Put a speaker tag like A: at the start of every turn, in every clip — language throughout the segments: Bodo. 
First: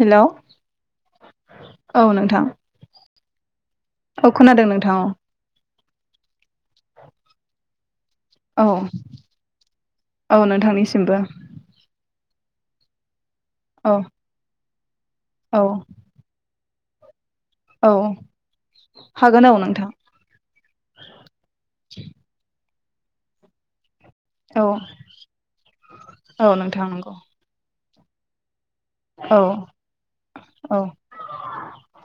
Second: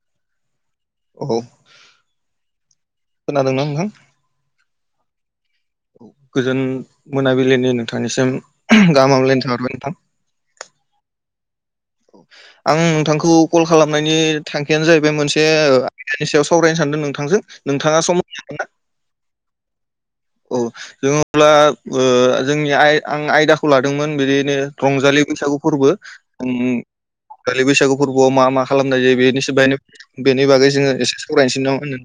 A: हेलौ
B: औ
A: औ नोंथां
B: खोनादोंना
A: औ खोनादों नोंथां।
B: औ गोजोन मोनाबिलिनि नों थांनिसिम
A: औ
B: गाहाम हामलायनाय थाहरबाय
A: औ
B: नोंथां।
A: नोंथांनिसिमबो
B: आं नोंथांखौ कल
A: औ
B: खालामनायनि थांखियानो जाहैबाय मोनसे
A: औ
B: आयदानि सायाव सावरायनो सानदों नोंथांजों
A: औ
B: नोंथाङा सम होनो हागोन ना
A: हागोन औ नोंथां
B: औ जों अब्ला जोंनि आं आयदाखौ लादों मोन बिदिनो
A: औ
B: रंजालि बैसागु फोरबो
A: औ नोंथां नंगौ
B: रंजालि बैसागु फोरबोआव मा मा खालामनाय
A: औ
B: जायो बेनि बागै
A: औ
B: जोङो एसे सावरायनोसै ना माहोनो?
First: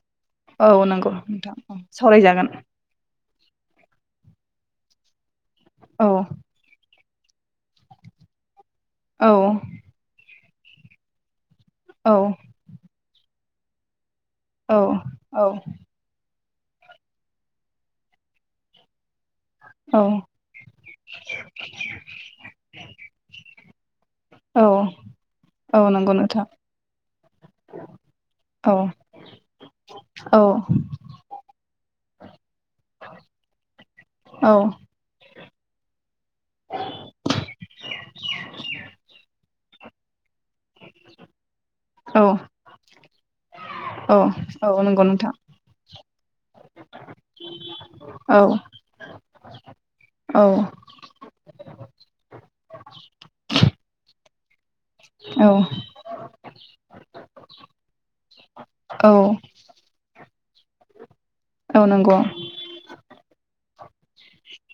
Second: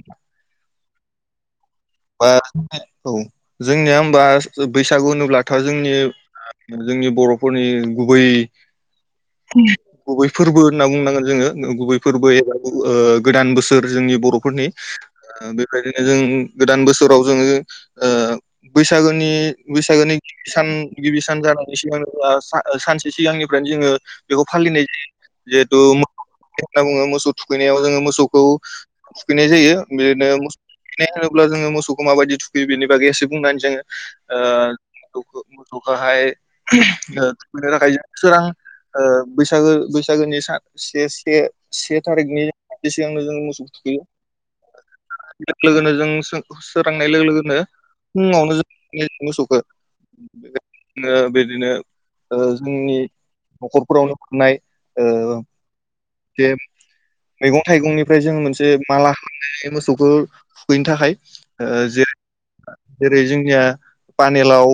A: औ नंगौ नोंथां सावरायजागोन
B: औ जोंनिया हबा बैसागु होनोब्लाथ' जोंनि
A: औ
B: जोंनि बर'फोरनि गुबै
A: औ
B: गुबै फोरबो होनना बुंनांगोन जोङो। गुबै
A: औ
B: फोरबो एबा गोदान बोसोर जोंनि बर'फोरनि
A: औ
B: बेबायदिनो जों गोदान बोसोराव जोङो बैसागो जोंनि बैसागोनि सान गिबि सान जानायनि सिगां सानसे सिगांनिफ्रायनो जोङो बेखौ
A: औ
B: फालिनाय जायो। जिहेतु
A: औ
B: मा
A: नंगौ नोंथां
B: होनना बुङो मोसौ थुखैनायाव जोङो मोसौखौ
A: औ
B: थुखैनाय जायो। बिदिनो
A: औ
B: मानो होनोब्ला जोङो मोसौखौ माबायदि थुखैयो बेनि बागै एसे बुंनानै होनोसै
A: औ
B: आंङो ओ मोसौखौहाय थुखैनो थाखाय सोरां बैसागो बैसागोनि से से से
A: औ
B: थारिखनि सिगांनो जों मोसौखौ थुखैयो।
A: औ औ नंगौ नोंथां
B: लोगोनो जों सोरांनाय लोगो लोगोनो
A: औ
B: फुङावनो जों थुखैनाय नुयो मोसौखौ
A: औ
B: बिदिनो जोंनि न'खरफोरावनो फाननाय
A: औ
B: जे मैगं थाइगंनिफ्राय जों मोनसे माला
A: औ
B: खालामनाय मोसौखो थुखैनो थाखाय
A: औ नंगौ
B: ओरै जोंनिया पानिलाव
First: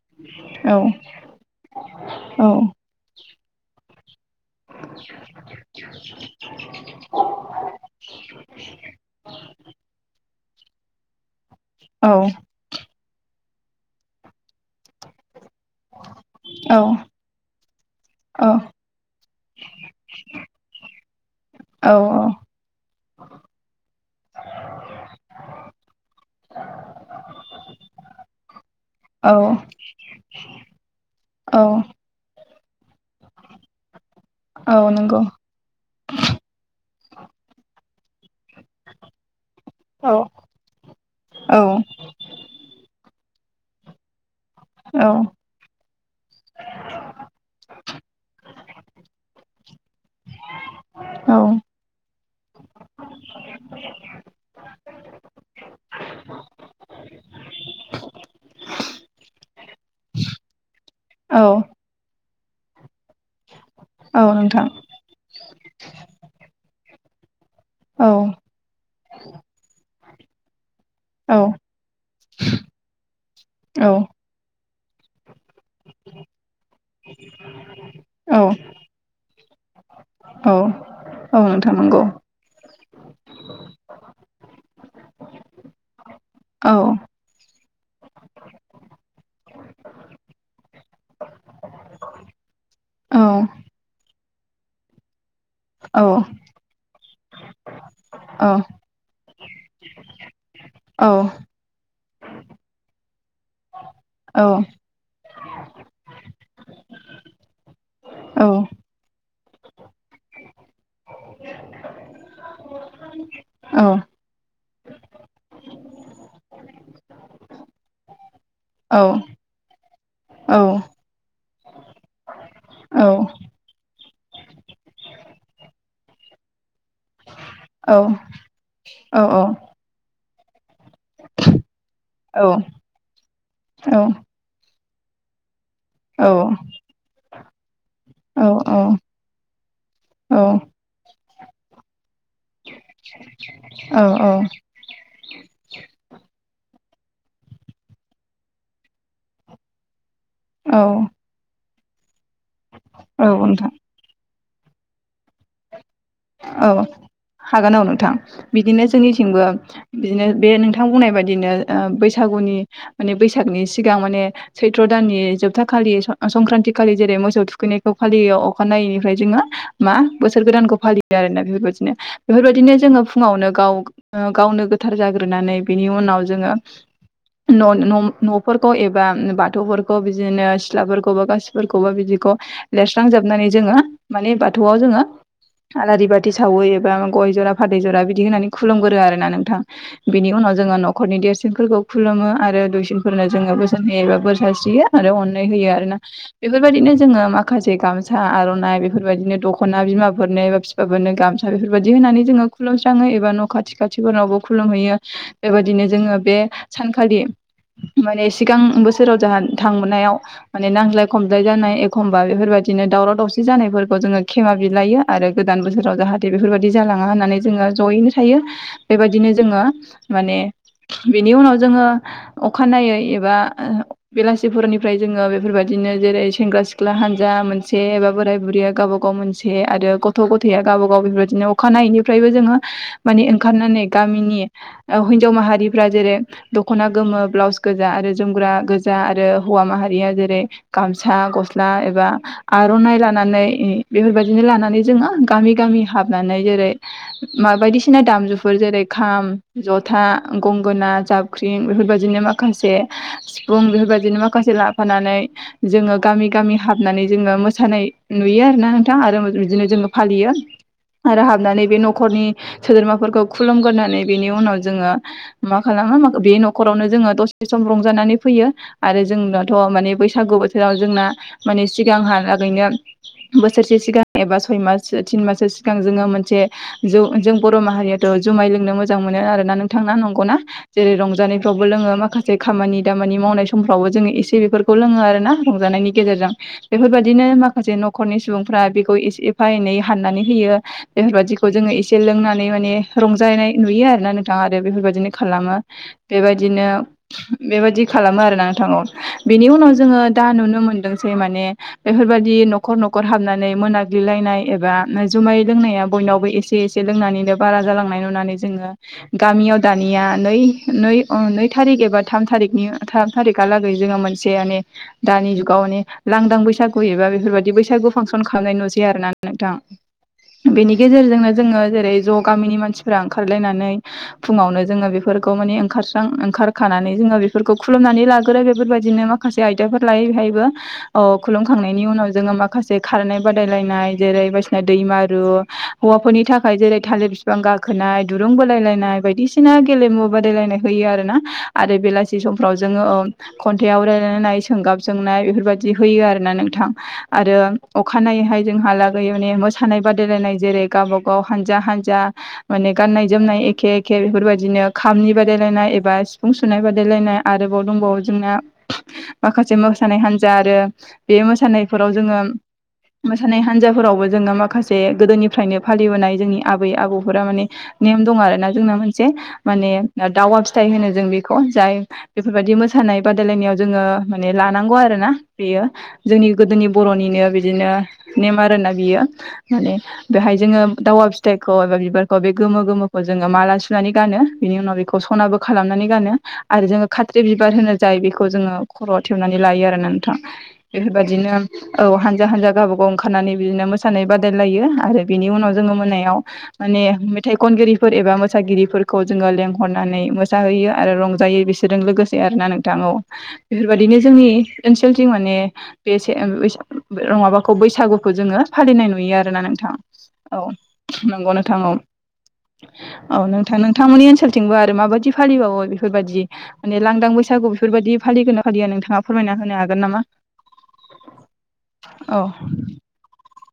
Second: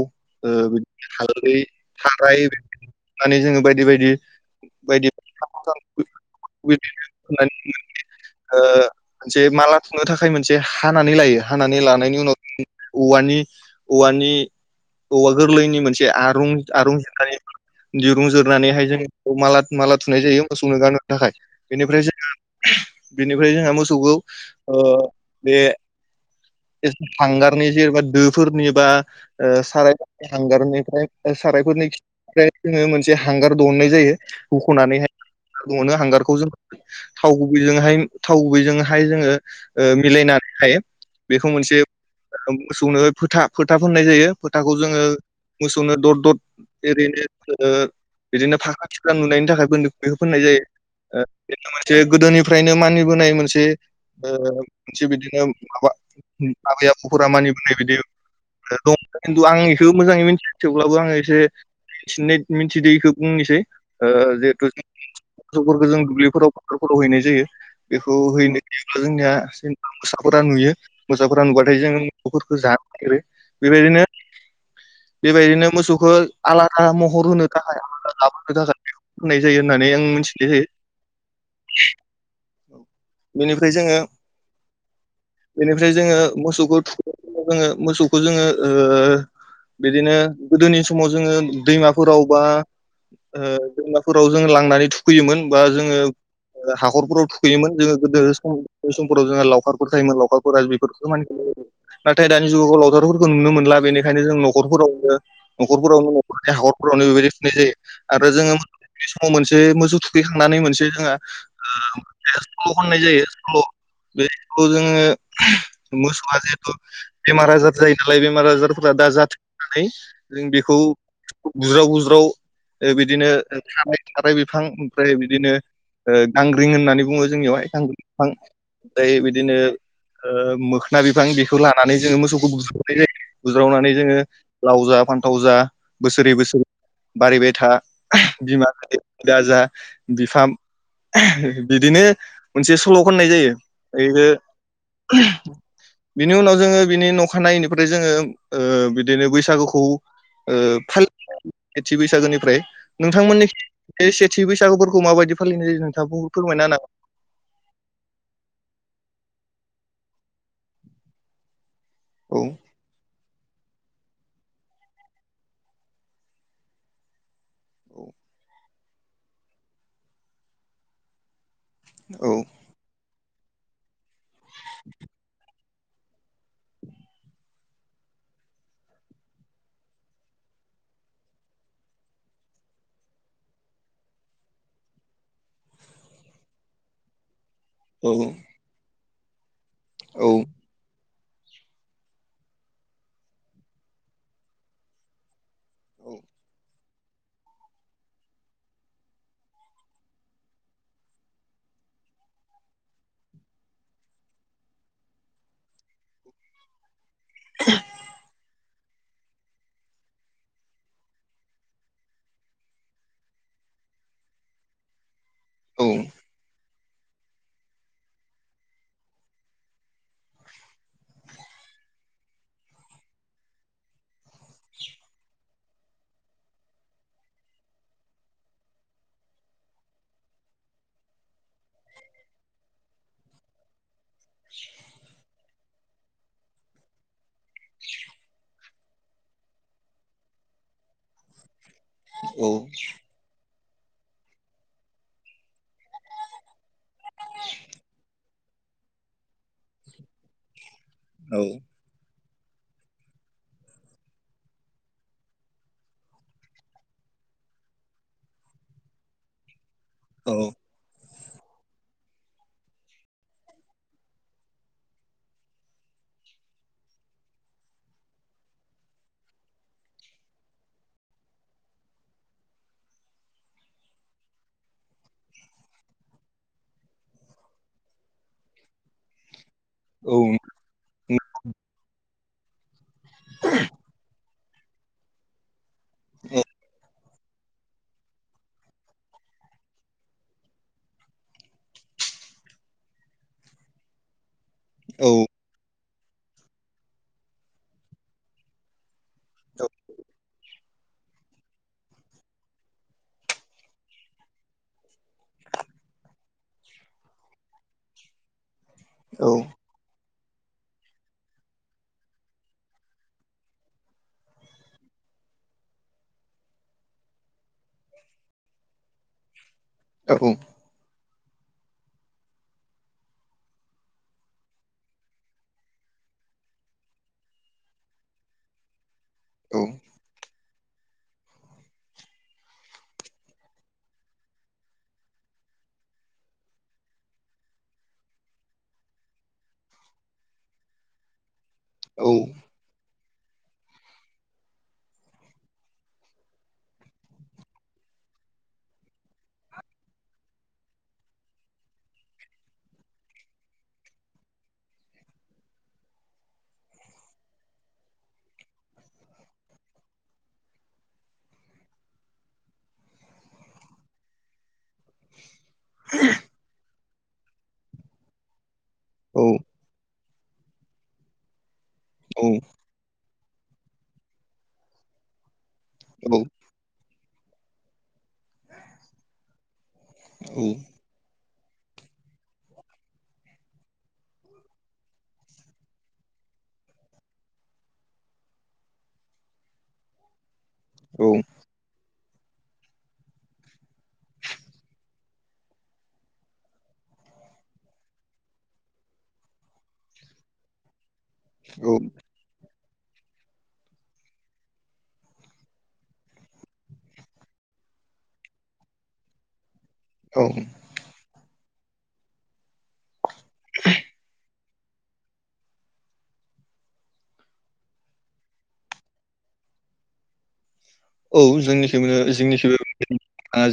A: औ
B: बिदिनो हालदै थाराय
A: औ
B: होनानै जोङो बायदि बायदि बायदि [unintelligible] मोनसे माला सुनो थाखाय मोनसे हानानै लायो। हानानै
A: औ
B: लानायनि उनाव औ औवानि औवा गोरलैनि मोनसे आरुं आरुं जिरनानैहाइ दिरुं जिरनानैहाय जों माला माला थुनाय जायो मोसौनो गानहोनो थाखाय बेनिफ्राय जोंहा बेनिफ्राय जोंहा मोसौखौ बे हांगारनि जेनबा दोफोरनि बा
A: औ
B: साराय हांगारनिफ्राय
A: औ
B: सारायफोरनि जोङो मोनसे हांगार दिहुनाय जायो
A: औ
B: हुख'नानैहाय
A: नंगौ
B: नो हांगारखौ जों थाव गुबैहाय थाव गुबैजोंहाय जोङो
A: औ
B: मिलायनानै हायो बेखौ
A: औ
B: मोनसे मोसौनो फोथा फोथा फोननाय जायो। फोथाखौ जोङो
A: औ
B: मोसौनो दर दर ओरैनो ओ बिदिनो फाखा थुख्रा नुनायनि थाखाय बेखौ फोननाय जायो। बेनो मोनसे गोदोनिफ्रायनो मानिबोनाय मोनसे ओ मोनसे बिदिनो माबा आबै आबौफोरा मानिबोनाय बादि दं खिन्थु आं बेखौ मोजाङै मिथिया थेवब्लाबो आङो एसे
A: औ
B: मिथिनाय मिथिदों इखौ बुंनोसै ओ
A: औ
B: जिहेथु
A: नोंथां
B: जों मोसौफोरखौ जों दुब्लिफोराव फथारफोराव हैनाय जायो।
A: औ
B: बेखौ हैनो जोंनिया जेनबा मोसाफोरा नुयो।
A: औ
B: फोरा नुब्लाथाय जोङो मोसौफोरखौ जानो नागिरो
A: औ
B: बेबायदिनो बेबायदिनो मोसौखौ आलादा महर होनो थाखाय आलादा
A: औ
B: लाबोनो थाखाय बेखौ फुननाय जायो होननानै आं मिथिनाय
A: औ
B: जायो।
A: औ नोंथां नंगौ
B: बेनिफ्राय जोङो बेनिफ्राय जोङो
A: औ
B: मोसौखौ थुखै जोङो मोसौखौ जोङो ओ बिदिनो गोदोनि समाव जोङो दैमाफोराव बा
A: औ
B: ओ दैमाफोराव जों लांनानै थुखैयोमोन। बा जोङो
A: औ
B: हाखरफोराव थुखैयोमोन जोङो गोदो
A: औ
B: सम-समफोराव जोङो लावखारफोर थायोमोन लावखार [unintelligible]
A: औ
B: बेफोरखौ मान नाथाय दानि जुगाव लावथारफोरखौ नुनो मोनला बेनिखायनो जों न'खरावबो न'खरफोरावनो न'खरनि हाखर वनो बेबायदि खुनाय जायो आरो
A: औ
B: जोङो बे समाव मोनसे मोसौ थुखैखांनानै मोनसे जोंहा ओ मोनसे सल' खननाय जायो सल' बे सल' जोङो मोसौआ जिहेथु बेमार आजार जायो नालाय बे बे आजारफोरा दा जाथों होननानै जों बेखौ गुज्राव गुज्राव ओ बिदिनो थारा-थाराय बिफां ओमफ्राय बिदिनो ओ गां ग्रिं होननानै बुङो जोंनियावहाय गांग्रिं बिफां ओमफ्राय बिदिनो ओ मोख ना बिफां बेखौ लानानै जोङो मोसौखौ बुज्रावनाय जायो बुज्रावनानै जोङो लाव जा फान्थाव जा बोसोरै बोसोरै बारिबाय था बिमा गाइदे बादि दा जा बिफा बिदिनो मोनसे सल' खाननाय जायो ओइ बेदि बिनि उनाव जोङो बिनि नखानायैनिफ्राय ओ जोङो बिदिनो बैसागुखौ ओ
A: औ
B: फालिनाय सेथि बैसागोनिफ्राय नोंथांमोननिथिं
A: नोंथां
B: एसे थि बैसागुफोरखौ माबायदि फालिनाय जायो नोंथां
A: औ हागोन औ नोंथां बिदिनो जोंनिथिंबो बिदिनो बे नोंथां बुंनाय बादिनो
B: हागोन
A: बैसागुनि माने बैसागु बैसागनि सिगां माने सैत्र' दाननि जोबथा खालि स-संक्रान्ति खालि जेरै मोसौ थु खैनायखौ फालियो अखानायैनिफ्राय जोङो मा बोसोर गोदानखौ फालियो आरोना बेफोर बायदि नो
B: औ
A: बेफोर बायदिनो जोङो फुङावनो गाव गावनो गोथार जाग्रोनानै बिनि उनाव जोङो न-न-न'फोरखौ एबा बाथौफोरखौ बिदिनो सिलाफोरखौबो गासिफोरखौबो बिदि ख लेरस्रांजोबनानै जोङो माने बाथौआव जोङो आलारि बाथि सावो एबा गय जरा फाथै जरा
B: औ
A: बिदि होननानै खुलुमगोरो आरोना नोंथां। बिनि उनाव जोङो न'खरनि देरसिन फोरखौ खुलुमो आरो दुइसिनफोरनो जोङो बोसोन होयो एबा बोर सास्रियो आरो अ ननाय हायो आरो ना बेफोर बायदिनो जोङो माखासे गामसा आर'नाइ बेफोर बायदिनो दख'ना बिमाफोरनो एबा फिफाफोरनो गामसा बेफोर बायदि होनानै जोङो खुुलुमस्राङो एबा न' खाथि खाथिफोरनावबो खुलुम हैैयो बेबायदि नो जोङो बे सानखालि माने सिगां बोसोर राव जाहा थांनायाव माने नांज्लाय खमज्लाय जानाय एखम्बा बेफोर बायदिनो दावराव दावसि जानायफोरखौ जोङो खेमा बिलायो आरो गोदान
B: औ
A: बोसोराव जाहाथे बेफोरबाय दि जालाङा होननानै जोङो ज'यैनो थायो। बेबायदिनो जोङो माने बेनि उनाव जोङो अखानायै एबा बेलासिफोरनिफ्राय जोङो बेफोर बायदि दिनो जेरै सेंग्रा सिख्ला हानजा मोनसे एबा बोराय बुरिया गावबा गाव मोनसे आरो गथ' गथ' गथाया गाबा गाव बेफोर बायदिनो अखानायैनिफ्रायबो जोङो माने ओंखारनानै गामिनि ओ हिनजाव माहारि हारिफ्रा जेरै दख'ना गोमो ब्लाउस गोजा आरो जोमग्रा गोजा आरो हौवा माहारिया जेरै गामसा गस्ला एबा
B: औ
A: आर'नाइ लानानै बेफोर बायदिनो लानानै जोङो गामि गामि हाबनानै जेरै मा बायदिसिना दामजुफोर जेरै खाम जथ था गंगोना जाबख्रिं बेफोर बादिनो माखा माखासे सिफुं बेफोर बायदिनो माखासे लाफानानै जोङो गामि गामि हाबनानै जोङो मोसानाय नुयो आरो ना नोंथां आरो बिदिनो जोङो फालियो
B: औ
A: आरो हाबनानै बे न'खरनि सोद्रोमाफोरखौ खुलुमगोरनानै बेनि उनाव जोङो मा खालामो बे न'खरावनो जोङो दसे सम रंजानानै फैयो आरो जोंनाथ' माने बैसागु बोथोराव जों ना माने सिगांहा लागैनो बोसोरसे सिगां एबा सय मास थिन माससो सिगां जोङो मोनसे जौ जों बर' माहारियाथ' जुमाय लोंनो मोजां मोनो आरोना नों थां ना
B: औ
A: नंगौना जेरै रंजानायफ्रावबो लोङो माखासे खामानि दामानि मावनाय समफ्रावबो जोङो एसे बेफोरखौ लोङो आरो ना रंजानायनि गेजेरजों बेफोरबायदिनो माखासे न'खरनि सुबुंफ्रा बेखौ एसे एफा एनै हाननानै होयो बेफोरबादिखौ जोङो एसे लोंनानै माने रंजानाय नुयो आरोना नोंथाङा दा
B: औ
A: बेफोरबायदिनो खालामो बेबायदिनो बेबायदि खालामो आरो ना नोंथा औ बेनि उनाव जोङो दा नुनो मोनदों जे माने बेफोरबायाददि न'खर न'खर हाबनानै मोना ग्लिलायनाय एबा जुमाय लोंनाया बयनावबो एसे एसे लोंनानैनो बारा जालांनाय नुनानै जोङो
B: औ
A: गामियाव दानिया नै नै ओ नै थारिख एबा थाम थारिनि थाम थारिखालागै जोङो मोनसे माने दानि जुगाव माने लांदां बैसागु एबा बेफोरबायदि बैसागु फांसन खालामनाय नुसै आरो ना नोंथां
B: औ
A: बेनि गेजेरजोंनो जोङो जेरै ज' गामिनि मानसिफोरा ओंखारलायनानै फुङावनो जोङो बेफोरखौ माने ओंखारस्रां ओंखारखानानै जोङा बेफोरखौ खुलुमनानै लागोरो बेफोर बायदिनो माखासे आयदाफोर लायो बेहायबो अ खुलुमखांनायनि उनाव जोङो माखासे खारनाय बा रायलायनाय जेरै बायदिसिना दैमारु हौवाफोरनि थाखाय जेरै थालिर बिफां गाखोनाय दुरुं बादायलायनाय बायदिसिना गेलेमु बादायलायनाय होयो आरोना आरो बेलासि समफ्राव जोङो ओ खन्थाइ आवरायलायनाय सोंगाब सोंनाय बेफोरबायदि होयो आरोना नोंथां आरो अखा हानाय जोंहालागै मोसानाय बादायलायनाय जेरै गावबा गाव हानजा हानजा माने गान नाय जोमनाय एखे एखे बेफोरबायदिनो खामानि बादायलायनाय एबा सिफुं सुनाय बादायलायनाय आरोबाव दंबाव जोंना माखासे मोसानाय हान्जा आरो बे मोसानायफोराव जोङो मोसानाय हान्जाफोरावबो जोङो माखासे गोदोनिफ्रायनो फालिबोनाय जोंनि आबै आबौफोरा माने नेम दं आरो ना जोंना मोनसे माने दावा फिथाइ होनो जों बेखौ जाय
B: औ
A: बेफोरबायदि मोसानाय बादायलायनायाव जोङो माने लानांगौ आरो ना बेयो
B: औ
A: जोंनि गोदोनि बर'निनो बिदिनो नेम आरो ना बियो माने बेहाय जोङो दावा फि थाइखौ एबा बिबारखौ बे गोमो गोमोखौ जोङो माला सुनानै गानो बिनि उनाव बेखौ सनाबो खालामनानै गानो आरो जोङो खाथ्रि बिबार होनो जाय बेखौ जोङो खर'आव थेबनानै लायो आरो नोंथां बेफोरबादिनो औ हान्जा हान्जा गावबा गाव ओंखारनानै बिदिनो मोसानाय बादायलायो आरो बिनि उनाव जोङो मोनायाव माने मेथाइ खनगिरिफोर एबा मोसागिरिफोरखौ जोङो लेंहरनानै मोसाहैयो आरो रं जायो बिसोरजों लोगोसे आरो ना नों थां औ बेफोरबायदिनो जोंनि ओनसोलथिं माने बेसे ओं बाखौ बैसागुखौ जोङो फालिनाय नुयो आरो ना नोंथां औ नंगौ नों थां औ औ नोंथां नोंथांमोननि ओनसोलथिंबो आरो माबायदि फालिबावो बेफोरबायदि माने लांदां बैसा सागु बेफोरबायदि फालिगोन ना फालिया नोंथाङा फोरमायना होनो हागोन नामा
B: औ जोंनिखै
A: औ
B: जोंनि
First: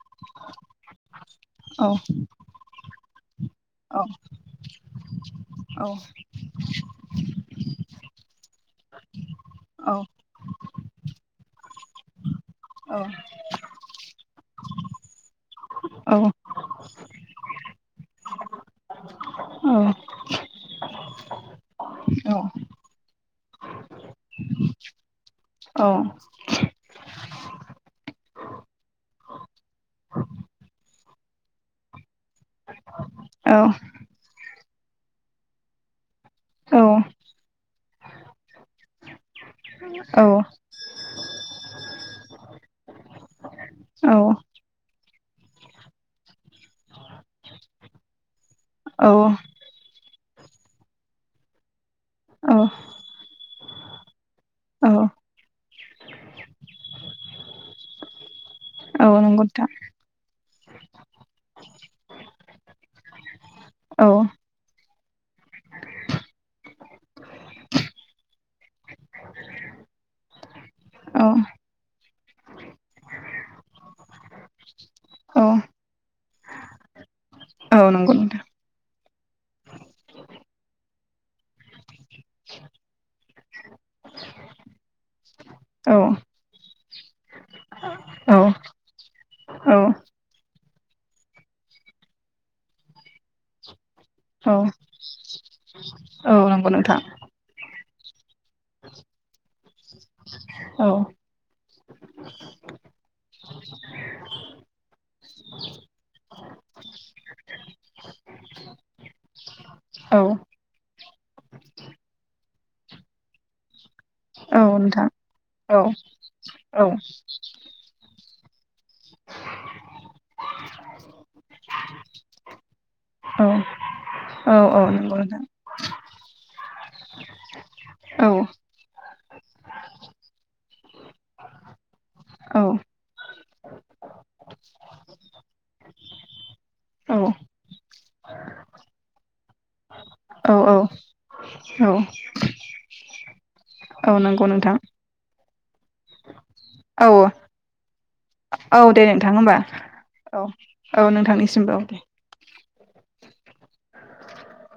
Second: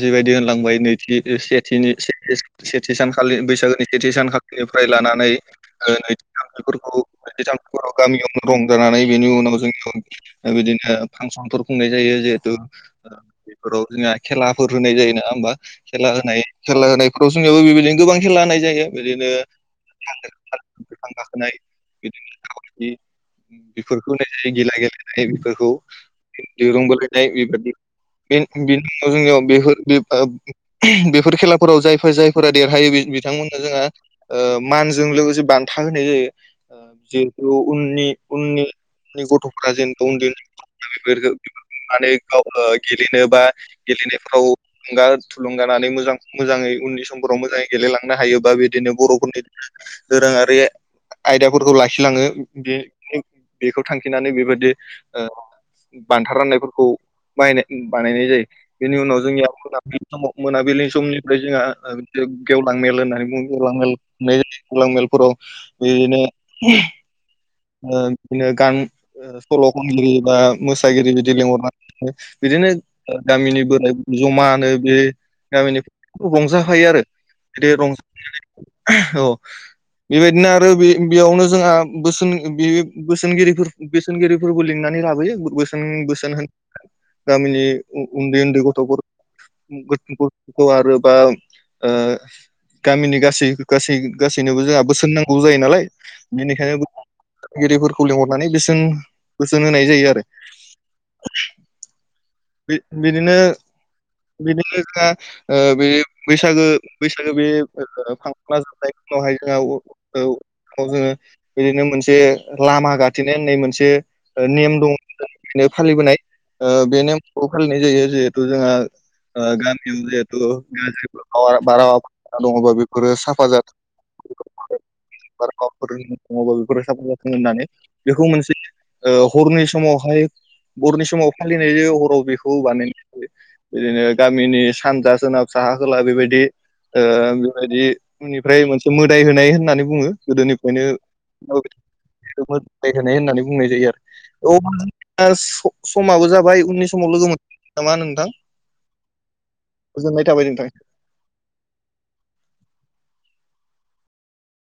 B: जिबायदि होनलांबाय नैथि
A: औ
B: सेथिनि सेथि सानखालि बै सागोनि
A: औ
B: सेथि सानखालिनिफ्राय लानानै
A: औ
B: [unintelligible] गामियावनो दं [unintelligible] बिनि उनाव
A: औ
B: बिदिनो फांसनफोर खुंनाय जायो जहेथु बेफोराव जोंहा खेलाफोर होनाय जायो नङा होमबा खेला होनाय खेला होनायफोराव जोंनियावबो बेबायदिनो गोबां खेला होनाय जायो बिदिनो [unintelligible] बिफां गाखोनाय बिदिनो [unintelligible] बेफोरखौ होनाय जायो गिला गेलेनाय बेफोरखौ दिरुं बोलायनाय बेबादि [unintelligible] जोंनियाव बेफोर बेफोर खेलाफोराव जायफोर जाय फोरा देरहायो बिथांमोननो जोंहा ओ मानजों लोगोसे बान्था होनाय जायो औ जिहेथु उननि उननि उननि गथ'फ्रा जेन उन्दै उन्दै गथ'फोरा बेफोरखो बेफोरखो नुनानै गावनो गेलेनो बा गेलेनायफ्राव थुलुंगा थुलुंगानानै मोजां मोजाङै उननि समफोराव मोजाङै गेलेलांनो हायो बा बिदिनो बर'फोरनि दोरोङारि आयदाफोरखौ लाखि खि लाङो
A: औ
B: बे बेखौ थांखिनानै बे बेबायदि
A: औ
B: बान्था राननायफोरखौ बाहानाय बानायनाय जायो बेनि
A: औ
B: उनाव
A: नंगौ
B: जोंनिया
A: नोंथां
B: मोनाबिलिनि समाव मोनाबिलिनि समनिफ्राय जोंहा गेवलां मेल होननानै बुङोब्ला मेल
A: औ
B: खुंनाय जायो गेवलां मेलफोराव बिदिनो बिदिनो गान सल' खनगिरि बा मोसागिरि
A: औ
B: बिदि लिंहरनानै बिदिनो गामिनि बोराय जमानो बे
A: औ
B: गामिनि रंजाफायो आरो बिदि
A: औ नंगौ नोंथां।
B: रंजानानै औ बेबायदिनो आरो बे बेयावनो जोंहा बोसोन बे बोसोनगिरि बोसोनगिरिफोरबो लिंनानै लाबोयो बोसोन
A: औ
B: बोसोन होनो- गामिनि
A: औ
B: उन्दै
A: औ
B: उन्दै गथ'फोर गथ- खौ आरो बा ओ गामिनि गासै गासै
A: औ
B: गासैनोबो जोंहा बोसोन नांगौ जायो नालाय
A: औ नंगौ
B: बेनिखायनो
A: नोंथां।
B: फोरखौ लिंहरनानै बोसोन बोसोन होनाय जायो आरो
A: औ
B: बि बिदिनो बिदिनो जोंहा ओ बे बैसागो बैसागो बे फांसना जोबनाय उनावहाय जोङो
A: औ
B: उनाव जोङो बिदिनो मोनसे लामा गाथेनाय होननाय मोनसे
A: औ
B: नेम
A: नोंथां।
B: दङ'
A: औ
B: फालिबोनाय
A: औ
B: बे नेम खौ फालिनाय जायो जिहेथु जोंहा ओ गामियाव जिहेथु गाज्रि बारहावा हाबना दङ'ब्ला बेफोरो साफा
A: औ
B: जाथों
A: औ औ
B: [unintelligible]
A: नोंथां।
B: जाथों होननानै
A: औ
B: बेखौ मोनसे हरनि समावहाय हरनि समाव फालिनाय जायो हराव बेखौ बानायनो गामिनि सानजा सोनाब साहा खोला बेबायदि ओ
A: औ
B: बेबायदि बेनिफ्राय मोनसे मोदाय होनाय होननानै बुङो गोदोनिफ्रायनो
A: औ औ
B: मोदाय होनाय होननानै बुंनाय जायो
A: औ नंगौ नोंथां।
B: आरो समाबो जाबाय उननि
A: औ
B: समाव लोगो मोनगोन नामा नोंथां
A: औ दे नोंथां होमबा
B: गोजोननाय थाबाय
A: औ
B: नोंथां
A: औ नोंथांनिसिमबो औ दे